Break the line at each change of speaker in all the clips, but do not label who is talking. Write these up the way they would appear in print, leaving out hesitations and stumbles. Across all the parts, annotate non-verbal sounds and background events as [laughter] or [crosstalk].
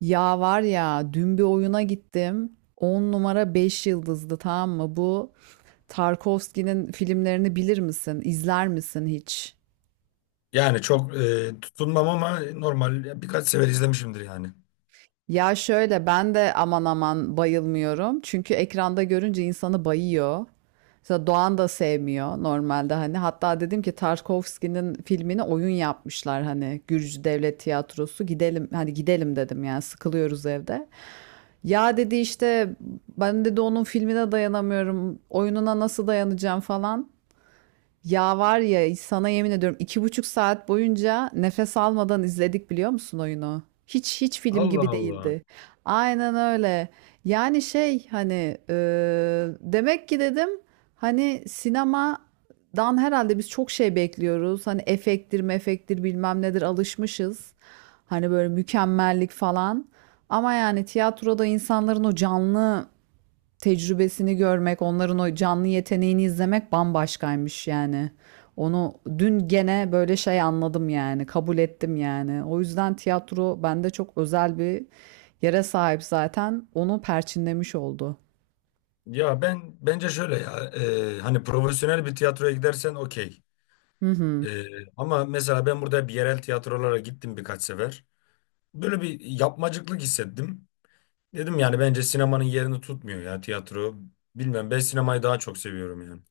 Ya var ya dün bir oyuna gittim. 10 numara 5 yıldızdı, tamam mı? Bu Tarkovski'nin filmlerini bilir misin? İzler misin hiç?
Yani çok tutunmam ama normal ya birkaç sefer izlemişimdir yani.
Ya şöyle, ben de aman aman bayılmıyorum. Çünkü ekranda görünce insanı bayıyor. Mesela Doğan da sevmiyor normalde hani. Hatta dedim ki Tarkovski'nin filmini oyun yapmışlar hani, Gürcü Devlet Tiyatrosu. Gidelim hani, gidelim dedim, yani sıkılıyoruz evde. Ya dedi işte, ben dedi onun filmine dayanamıyorum. Oyununa nasıl dayanacağım falan. Ya var ya, sana yemin ediyorum 2,5 saat boyunca nefes almadan izledik, biliyor musun oyunu? Hiç hiç film
Allah
gibi
Allah.
değildi. Aynen öyle. Yani şey, hani demek ki dedim hani sinemadan herhalde biz çok şey bekliyoruz. Hani efektir mefektir bilmem nedir, alışmışız. Hani böyle mükemmellik falan. Ama yani tiyatroda insanların o canlı tecrübesini görmek, onların o canlı yeteneğini izlemek bambaşkaymış yani. Onu dün gene böyle şey anladım yani, kabul ettim yani. O yüzden tiyatro bende çok özel bir yere sahip zaten. Onu perçinlemiş oldu.
Ya ben bence şöyle ya hani profesyonel bir tiyatroya gidersen okey.
Hı
E,
hı.
Ama mesela ben burada bir yerel tiyatrolara gittim birkaç sefer. Böyle bir yapmacıklık hissettim. Dedim yani bence sinemanın yerini tutmuyor ya tiyatro. Bilmem ben sinemayı daha çok seviyorum yani.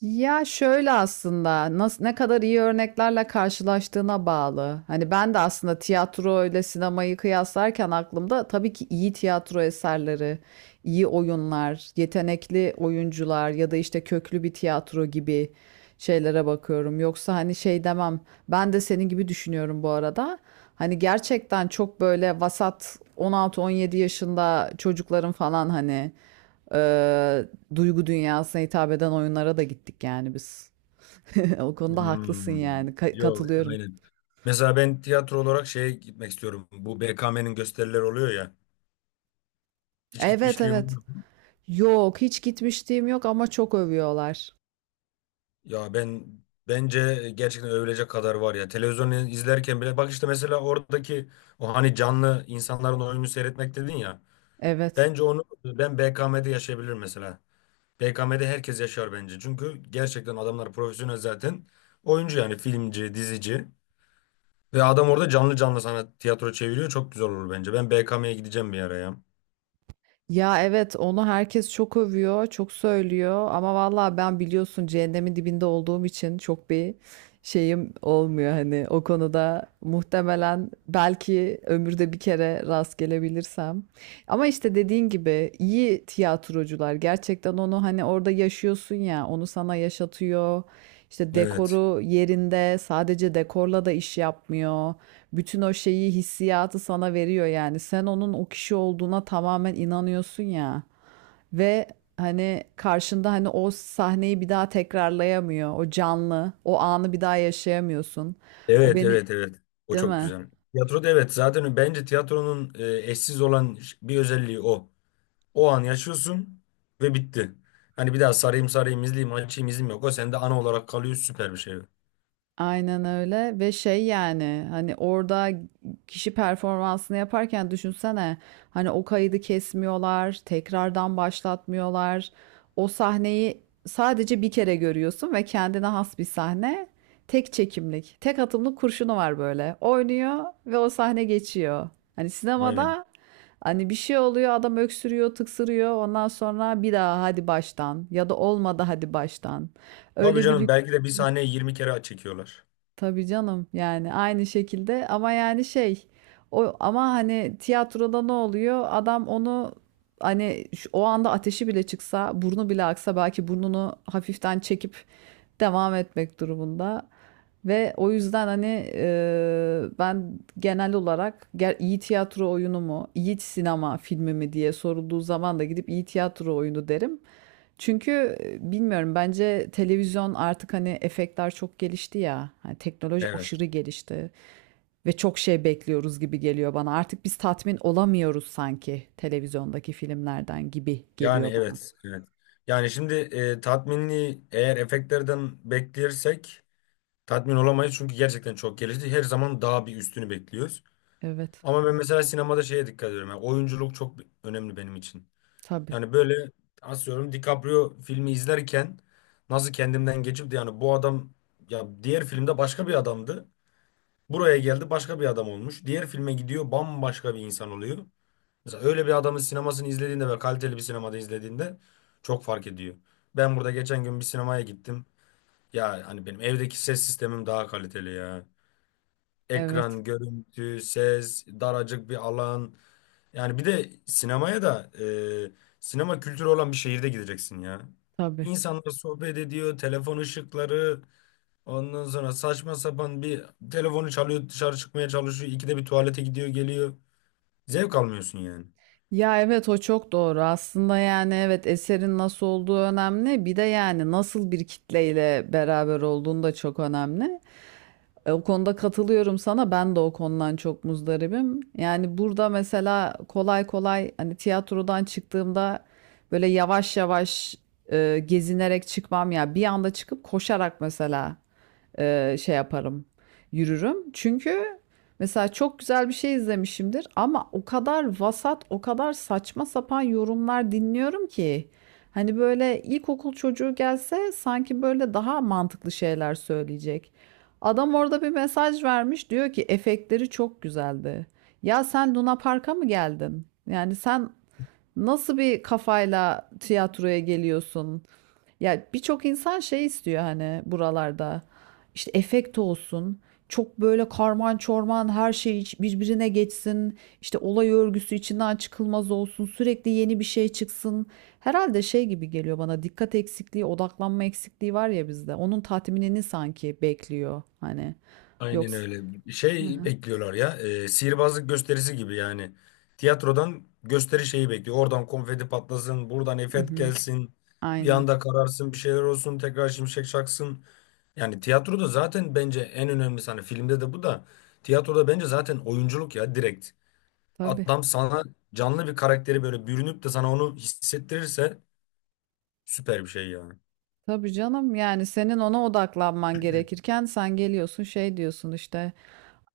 Ya şöyle, aslında nasıl, ne kadar iyi örneklerle karşılaştığına bağlı. Hani ben de aslında tiyatro ile sinemayı kıyaslarken aklımda tabii ki iyi tiyatro eserleri, iyi oyunlar, yetenekli oyuncular ya da işte köklü bir tiyatro gibi şeylere bakıyorum. Yoksa hani şey demem. Ben de senin gibi düşünüyorum bu arada. Hani gerçekten çok böyle vasat 16-17 yaşında çocukların falan hani eee, duygu dünyasına hitap eden oyunlara da gittik yani biz. [laughs] O konuda haklısın yani.
Hmm, yok,
Katılıyorum.
aynen. Mesela ben tiyatro olarak şeye gitmek istiyorum. Bu BKM'nin gösterileri oluyor ya. Hiç
Evet,
gitmişliğim
evet.
var.
Yok, hiç gitmişliğim yok ama çok övüyorlar.
Ya ben bence gerçekten övülecek kadar var ya. Televizyonu izlerken bile bak işte mesela oradaki o hani canlı insanların oyunu seyretmek dedin ya.
Evet.
Bence onu ben BKM'de yaşayabilirim mesela. BKM'de herkes yaşar bence. Çünkü gerçekten adamlar profesyonel zaten. Oyuncu yani filmci, dizici. Ve adam orada canlı canlı sana tiyatro çeviriyor. Çok güzel olur bence. Ben BKM'ye gideceğim bir ara ya.
Ya evet, onu herkes çok övüyor, çok söylüyor ama vallahi ben, biliyorsun, cehennemin dibinde olduğum için çok bir şeyim olmuyor hani o konuda, muhtemelen belki ömürde bir kere rast gelebilirsem. Ama işte dediğin gibi iyi tiyatrocular gerçekten onu, hani orada yaşıyorsun ya, onu sana yaşatıyor. İşte
Evet.
dekoru yerinde, sadece dekorla da iş yapmıyor. Bütün o şeyi, hissiyatı sana veriyor yani. Sen onun o kişi olduğuna tamamen inanıyorsun ya. Ve hani karşında, hani o sahneyi bir daha tekrarlayamıyor. O canlı, o anı bir daha yaşayamıyorsun. O
Evet,
beni,
evet, evet. O
değil
çok
mi?
güzel. Tiyatroda evet zaten bence tiyatronun eşsiz olan bir özelliği o. O an yaşıyorsun ve bitti. Hani bir daha sarayım sarayım izleyeyim açayım izleyeyim yok. O sende ana olarak kalıyor, süper bir şey.
Aynen öyle. Ve şey yani, hani orada kişi performansını yaparken düşünsene, hani o kaydı kesmiyorlar, tekrardan başlatmıyorlar. O sahneyi sadece bir kere görüyorsun ve kendine has bir sahne. Tek çekimlik, tek atımlık kurşunu var böyle. Oynuyor ve o sahne geçiyor. Hani
Aynen.
sinemada hani bir şey oluyor, adam öksürüyor, tıksırıyor. Ondan sonra bir daha hadi baştan, ya da olmadı, hadi baştan.
Tabii
Öyle bir
canım,
lüks.
belki de bir sahneyi 20 kere çekiyorlar.
Tabii canım, yani aynı şekilde, ama yani şey, o, ama hani tiyatroda ne oluyor? Adam onu, hani o anda ateşi bile çıksa, burnu bile aksa, belki burnunu hafiften çekip devam etmek durumunda. Ve o yüzden, hani ben genel olarak iyi tiyatro oyunu mu, iyi sinema filmi mi diye sorulduğu zaman da gidip iyi tiyatro oyunu derim. Çünkü bilmiyorum, bence televizyon artık, hani efektler çok gelişti ya. Hani teknoloji
Evet.
aşırı gelişti ve çok şey bekliyoruz gibi geliyor bana. Artık biz tatmin olamıyoruz sanki televizyondaki filmlerden, gibi
Yani
geliyor bana.
evet. Evet. Yani şimdi tatminliği eğer efektlerden beklersek tatmin olamayız. Çünkü gerçekten çok gelişti. Her zaman daha bir üstünü bekliyoruz.
Evet.
Ama ben mesela sinemada şeye dikkat ediyorum. Yani oyunculuk çok önemli benim için.
Tabii.
Yani böyle asıyorum DiCaprio filmi izlerken, nasıl kendimden geçip de yani bu adam ya diğer filmde başka bir adamdı. Buraya geldi başka bir adam olmuş. Diğer filme gidiyor, bambaşka bir insan oluyor. Mesela öyle bir adamın sinemasını izlediğinde ve kaliteli bir sinemada izlediğinde çok fark ediyor. Ben burada geçen gün bir sinemaya gittim. Ya hani benim evdeki ses sistemim daha kaliteli ya.
Evet.
Ekran, görüntü, ses, daracık bir alan. Yani bir de sinemaya da sinema kültürü olan bir şehirde gideceksin ya.
Tabii.
İnsanlar sohbet ediyor, telefon ışıkları, ondan sonra saçma sapan bir telefonu çalıyor, dışarı çıkmaya çalışıyor, ikide bir tuvalete gidiyor, geliyor. Zevk almıyorsun yani.
Ya evet, o çok doğru. Aslında yani, evet, eserin nasıl olduğu önemli. Bir de yani nasıl bir kitleyle beraber olduğun da çok önemli. O konuda katılıyorum sana. Ben de o konudan çok muzdaribim. Yani burada mesela kolay kolay, hani tiyatrodan çıktığımda böyle yavaş yavaş gezinerek çıkmam ya. Bir anda çıkıp koşarak mesela şey yaparım, yürürüm. Çünkü mesela çok güzel bir şey izlemişimdir ama o kadar vasat, o kadar saçma sapan yorumlar dinliyorum ki, hani böyle ilkokul çocuğu gelse sanki böyle daha mantıklı şeyler söyleyecek. Adam orada bir mesaj vermiş, diyor ki efektleri çok güzeldi. Ya sen Luna Park'a mı geldin? Yani sen nasıl bir kafayla tiyatroya geliyorsun? Ya birçok insan şey istiyor, hani buralarda işte efekt olsun. Çok böyle karman çorman her şey birbirine geçsin. İşte olay örgüsü içinden çıkılmaz olsun. Sürekli yeni bir şey çıksın. Herhalde şey gibi geliyor bana, dikkat eksikliği, odaklanma eksikliği var ya bizde. Onun tatminini sanki bekliyor hani.
Aynen
Yoksa.
öyle.
Hı
Şey
hı.
bekliyorlar ya, sihirbazlık gösterisi gibi yani. Tiyatrodan gösteri şeyi bekliyor. Oradan konfeti patlasın, buradan
Hı
efekt
hı.
gelsin, bir
Aynen.
anda kararsın, bir şeyler olsun, tekrar şimşek çaksın. Yani tiyatroda zaten bence en önemlisi, hani filmde de bu da, tiyatroda bence zaten oyunculuk ya direkt.
Tabii.
Adam sana canlı bir karakteri böyle bürünüp de sana onu hissettirirse süper bir şey ya.
Tabii canım, yani senin ona odaklanman gerekirken sen geliyorsun şey diyorsun işte.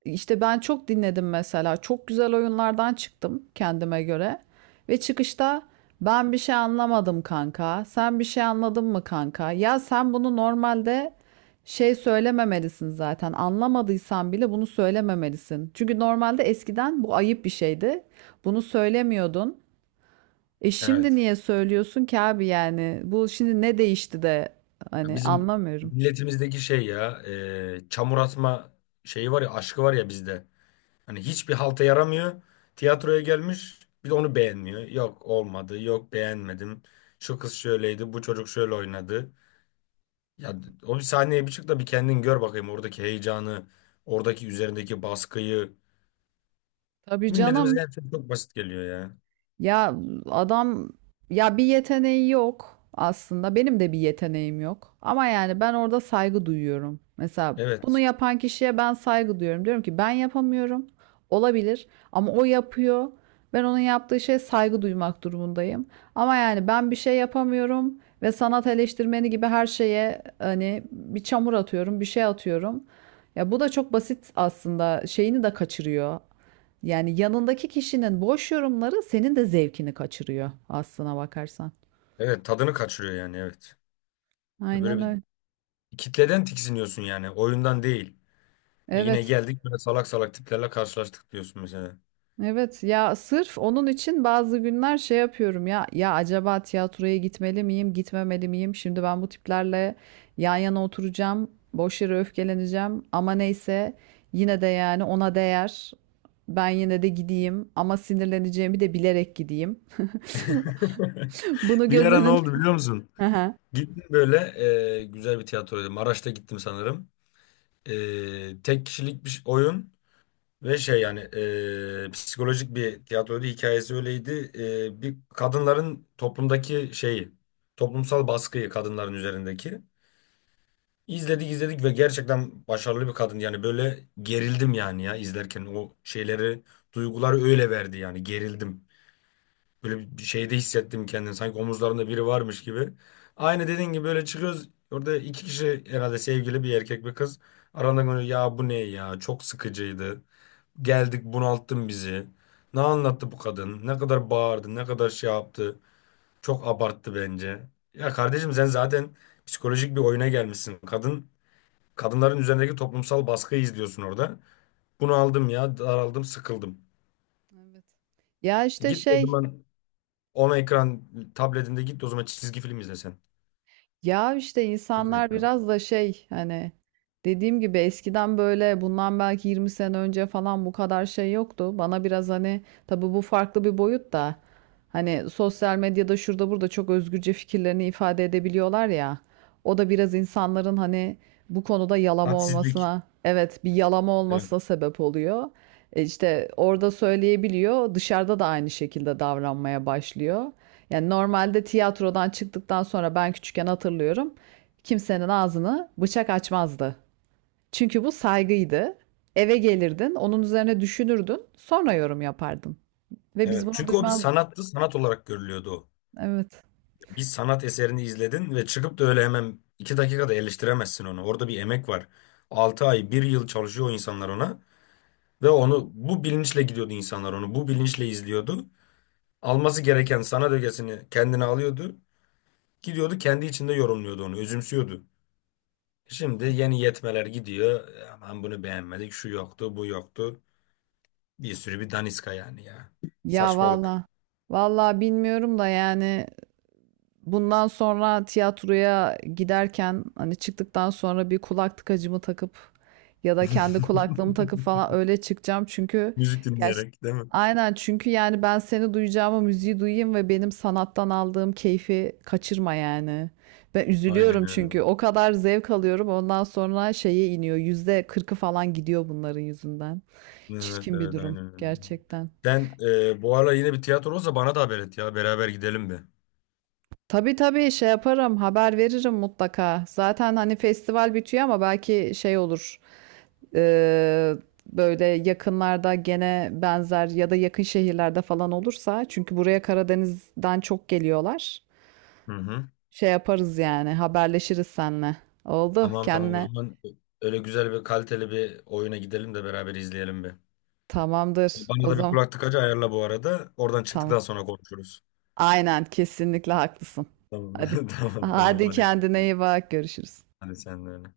İşte ben çok dinledim mesela. Çok güzel oyunlardan çıktım kendime göre. Ve çıkışta, ben bir şey anlamadım kanka. Sen bir şey anladın mı kanka? Ya sen bunu normalde şey söylememelisin zaten. Anlamadıysan bile bunu söylememelisin. Çünkü normalde eskiden bu ayıp bir şeydi. Bunu söylemiyordun. E, şimdi
Evet.
niye söylüyorsun ki abi yani? Bu şimdi ne değişti de
Ya
hani,
bizim
anlamıyorum.
milletimizdeki şey ya, çamur atma şeyi var ya, aşkı var ya bizde. Hani hiçbir halta yaramıyor. Tiyatroya gelmiş bir de onu beğenmiyor. Yok olmadı, yok beğenmedim. Şu kız şöyleydi, bu çocuk şöyle oynadı. Ya o bir sahneye bir çık da bir kendin gör bakayım oradaki heyecanı, oradaki üzerindeki baskıyı.
Tabii
Milletimize
canım.
her şey çok basit geliyor ya.
Ya adam, ya bir yeteneği yok aslında. Benim de bir yeteneğim yok. Ama yani ben orada saygı duyuyorum. Mesela bunu
Evet.
yapan kişiye ben saygı duyuyorum. Diyorum ki ben yapamıyorum. Olabilir, ama o yapıyor. Ben onun yaptığı şeye saygı duymak durumundayım. Ama yani ben bir şey yapamıyorum ve sanat eleştirmeni gibi her şeye, hani bir çamur atıyorum, bir şey atıyorum. Ya bu da çok basit aslında. Şeyini de kaçırıyor. Yani yanındaki kişinin boş yorumları senin de zevkini kaçırıyor aslına bakarsan.
Evet, tadını kaçırıyor yani, evet. Ya böyle
Aynen
bir
öyle.
kitleden tiksiniyorsun yani, oyundan değil. E yine
Evet.
geldik, böyle salak salak tiplerle karşılaştık diyorsun mesela.
Evet, ya sırf onun için bazı günler şey yapıyorum, ya, ya acaba tiyatroya gitmeli miyim gitmemeli miyim? Şimdi ben bu tiplerle yan yana oturacağım, boş yere öfkeleneceğim ama neyse, yine de yani ona değer, ben yine de gideyim ama sinirleneceğimi de bilerek gideyim.
[laughs]
[laughs] bunu
Bir
göz
ara ne
önün-
oldu biliyor musun?
[laughs] Aha.
Gittim böyle, güzel bir tiyatroydu. Maraş'ta gittim sanırım. Tek kişilik bir oyun. Ve şey yani psikolojik bir tiyatroydu. Hikayesi öyleydi. Bir kadınların toplumdaki şeyi, toplumsal baskıyı kadınların üzerindeki. İzledik izledik ve gerçekten başarılı bir kadın. Yani böyle gerildim yani ya, izlerken o şeyleri, duyguları öyle verdi yani, gerildim. Böyle bir şeyde hissettim kendimi. Sanki omuzlarında biri varmış gibi. Aynı dediğin gibi böyle çıkıyoruz. Orada iki kişi, herhalde sevgili, bir erkek bir kız. Aralarında böyle, ya bu ne ya, çok sıkıcıydı. Geldik, bunalttın bizi. Ne anlattı bu kadın? Ne kadar bağırdı, ne kadar şey yaptı. Çok abarttı bence. Ya kardeşim, sen zaten psikolojik bir oyuna gelmişsin. Kadın kadınların üzerindeki toplumsal baskıyı izliyorsun orada. Bunu aldım ya, daraldım, sıkıldım.
Evet. Ya işte
Git o
şey
zaman, ona ekran tabletinde git o zaman, çizgi film izle sen.
Ya işte
Evet
insanlar
abi.
biraz da şey, hani dediğim gibi, eskiden böyle bundan belki 20 sene önce falan bu kadar şey yoktu. Bana biraz hani, tabii bu farklı bir boyut da, hani sosyal medyada şurada burada çok özgürce fikirlerini ifade edebiliyorlar ya. O da biraz insanların hani bu konuda yalama
Hadsizlik.
olmasına, evet bir yalama
Evet.
olmasına sebep oluyor. E işte orada söyleyebiliyor, dışarıda da aynı şekilde davranmaya başlıyor. Yani normalde tiyatrodan çıktıktan sonra, ben küçükken hatırlıyorum. Kimsenin ağzını bıçak açmazdı. Çünkü bu saygıydı. Eve gelirdin, onun üzerine düşünürdün, sonra yorum yapardın. Ve biz
Evet.
bunu
Çünkü o bir
duymazdık.
sanattı, sanat olarak görülüyordu o.
Evet.
Bir sanat eserini izledin ve çıkıp da öyle hemen iki dakikada eleştiremezsin onu. Orada bir emek var. 6 ay, bir yıl çalışıyor o insanlar ona, ve onu bu bilinçle gidiyordu insanlar onu. Bu bilinçle izliyordu. Alması gereken sanat ögesini kendine alıyordu. Gidiyordu, kendi içinde yorumluyordu onu, özümsüyordu. Şimdi yeni yetmeler gidiyor. Aman bunu beğenmedik, şu yoktu, bu yoktu. Bir sürü bir daniska yani ya.
Ya
Saçmalık.
valla. Valla bilmiyorum da yani, bundan sonra tiyatroya giderken, hani çıktıktan sonra bir kulak tıkacımı takıp ya da
[laughs]
kendi kulaklığımı takıp falan öyle çıkacağım, çünkü
Müzik
gerçi
dinleyerek değil mi?
aynen, çünkü yani ben seni duyacağıma müziği duyayım ve benim sanattan aldığım keyfi kaçırma yani. Ben
Aynen
üzülüyorum
öyle.
çünkü o kadar zevk alıyorum, ondan sonra şeye iniyor, %40'ı falan gidiyor bunların yüzünden.
Evet,
Çirkin bir
evet,
durum
aynen öyle.
gerçekten.
Sen, bu ara yine bir tiyatro olsa bana da haber et ya. Beraber gidelim bir.
Tabii tabii, şey yaparım, haber veririm mutlaka. Zaten hani festival bitiyor ama belki şey olur. e, Böyle yakınlarda gene benzer ya da yakın şehirlerde falan olursa. Çünkü buraya Karadeniz'den çok geliyorlar.
Hı hı.
Şey yaparız yani, haberleşiriz seninle. Oldu,
Tamam, tamam, o
kendine.
zaman öyle güzel bir, kaliteli bir oyuna gidelim de beraber izleyelim bir.
Tamamdır
Bana
o
da bir
zaman.
kulak tıkacı ayarla bu arada. Oradan
Tamam.
çıktıktan sonra konuşuruz.
Aynen, kesinlikle haklısın.
Tamam,
Hadi.
[laughs] tamam, tamam,
Hadi
hadi
kendine
görüşürüz.
iyi bak, görüşürüz.
Hadi sen de öyle.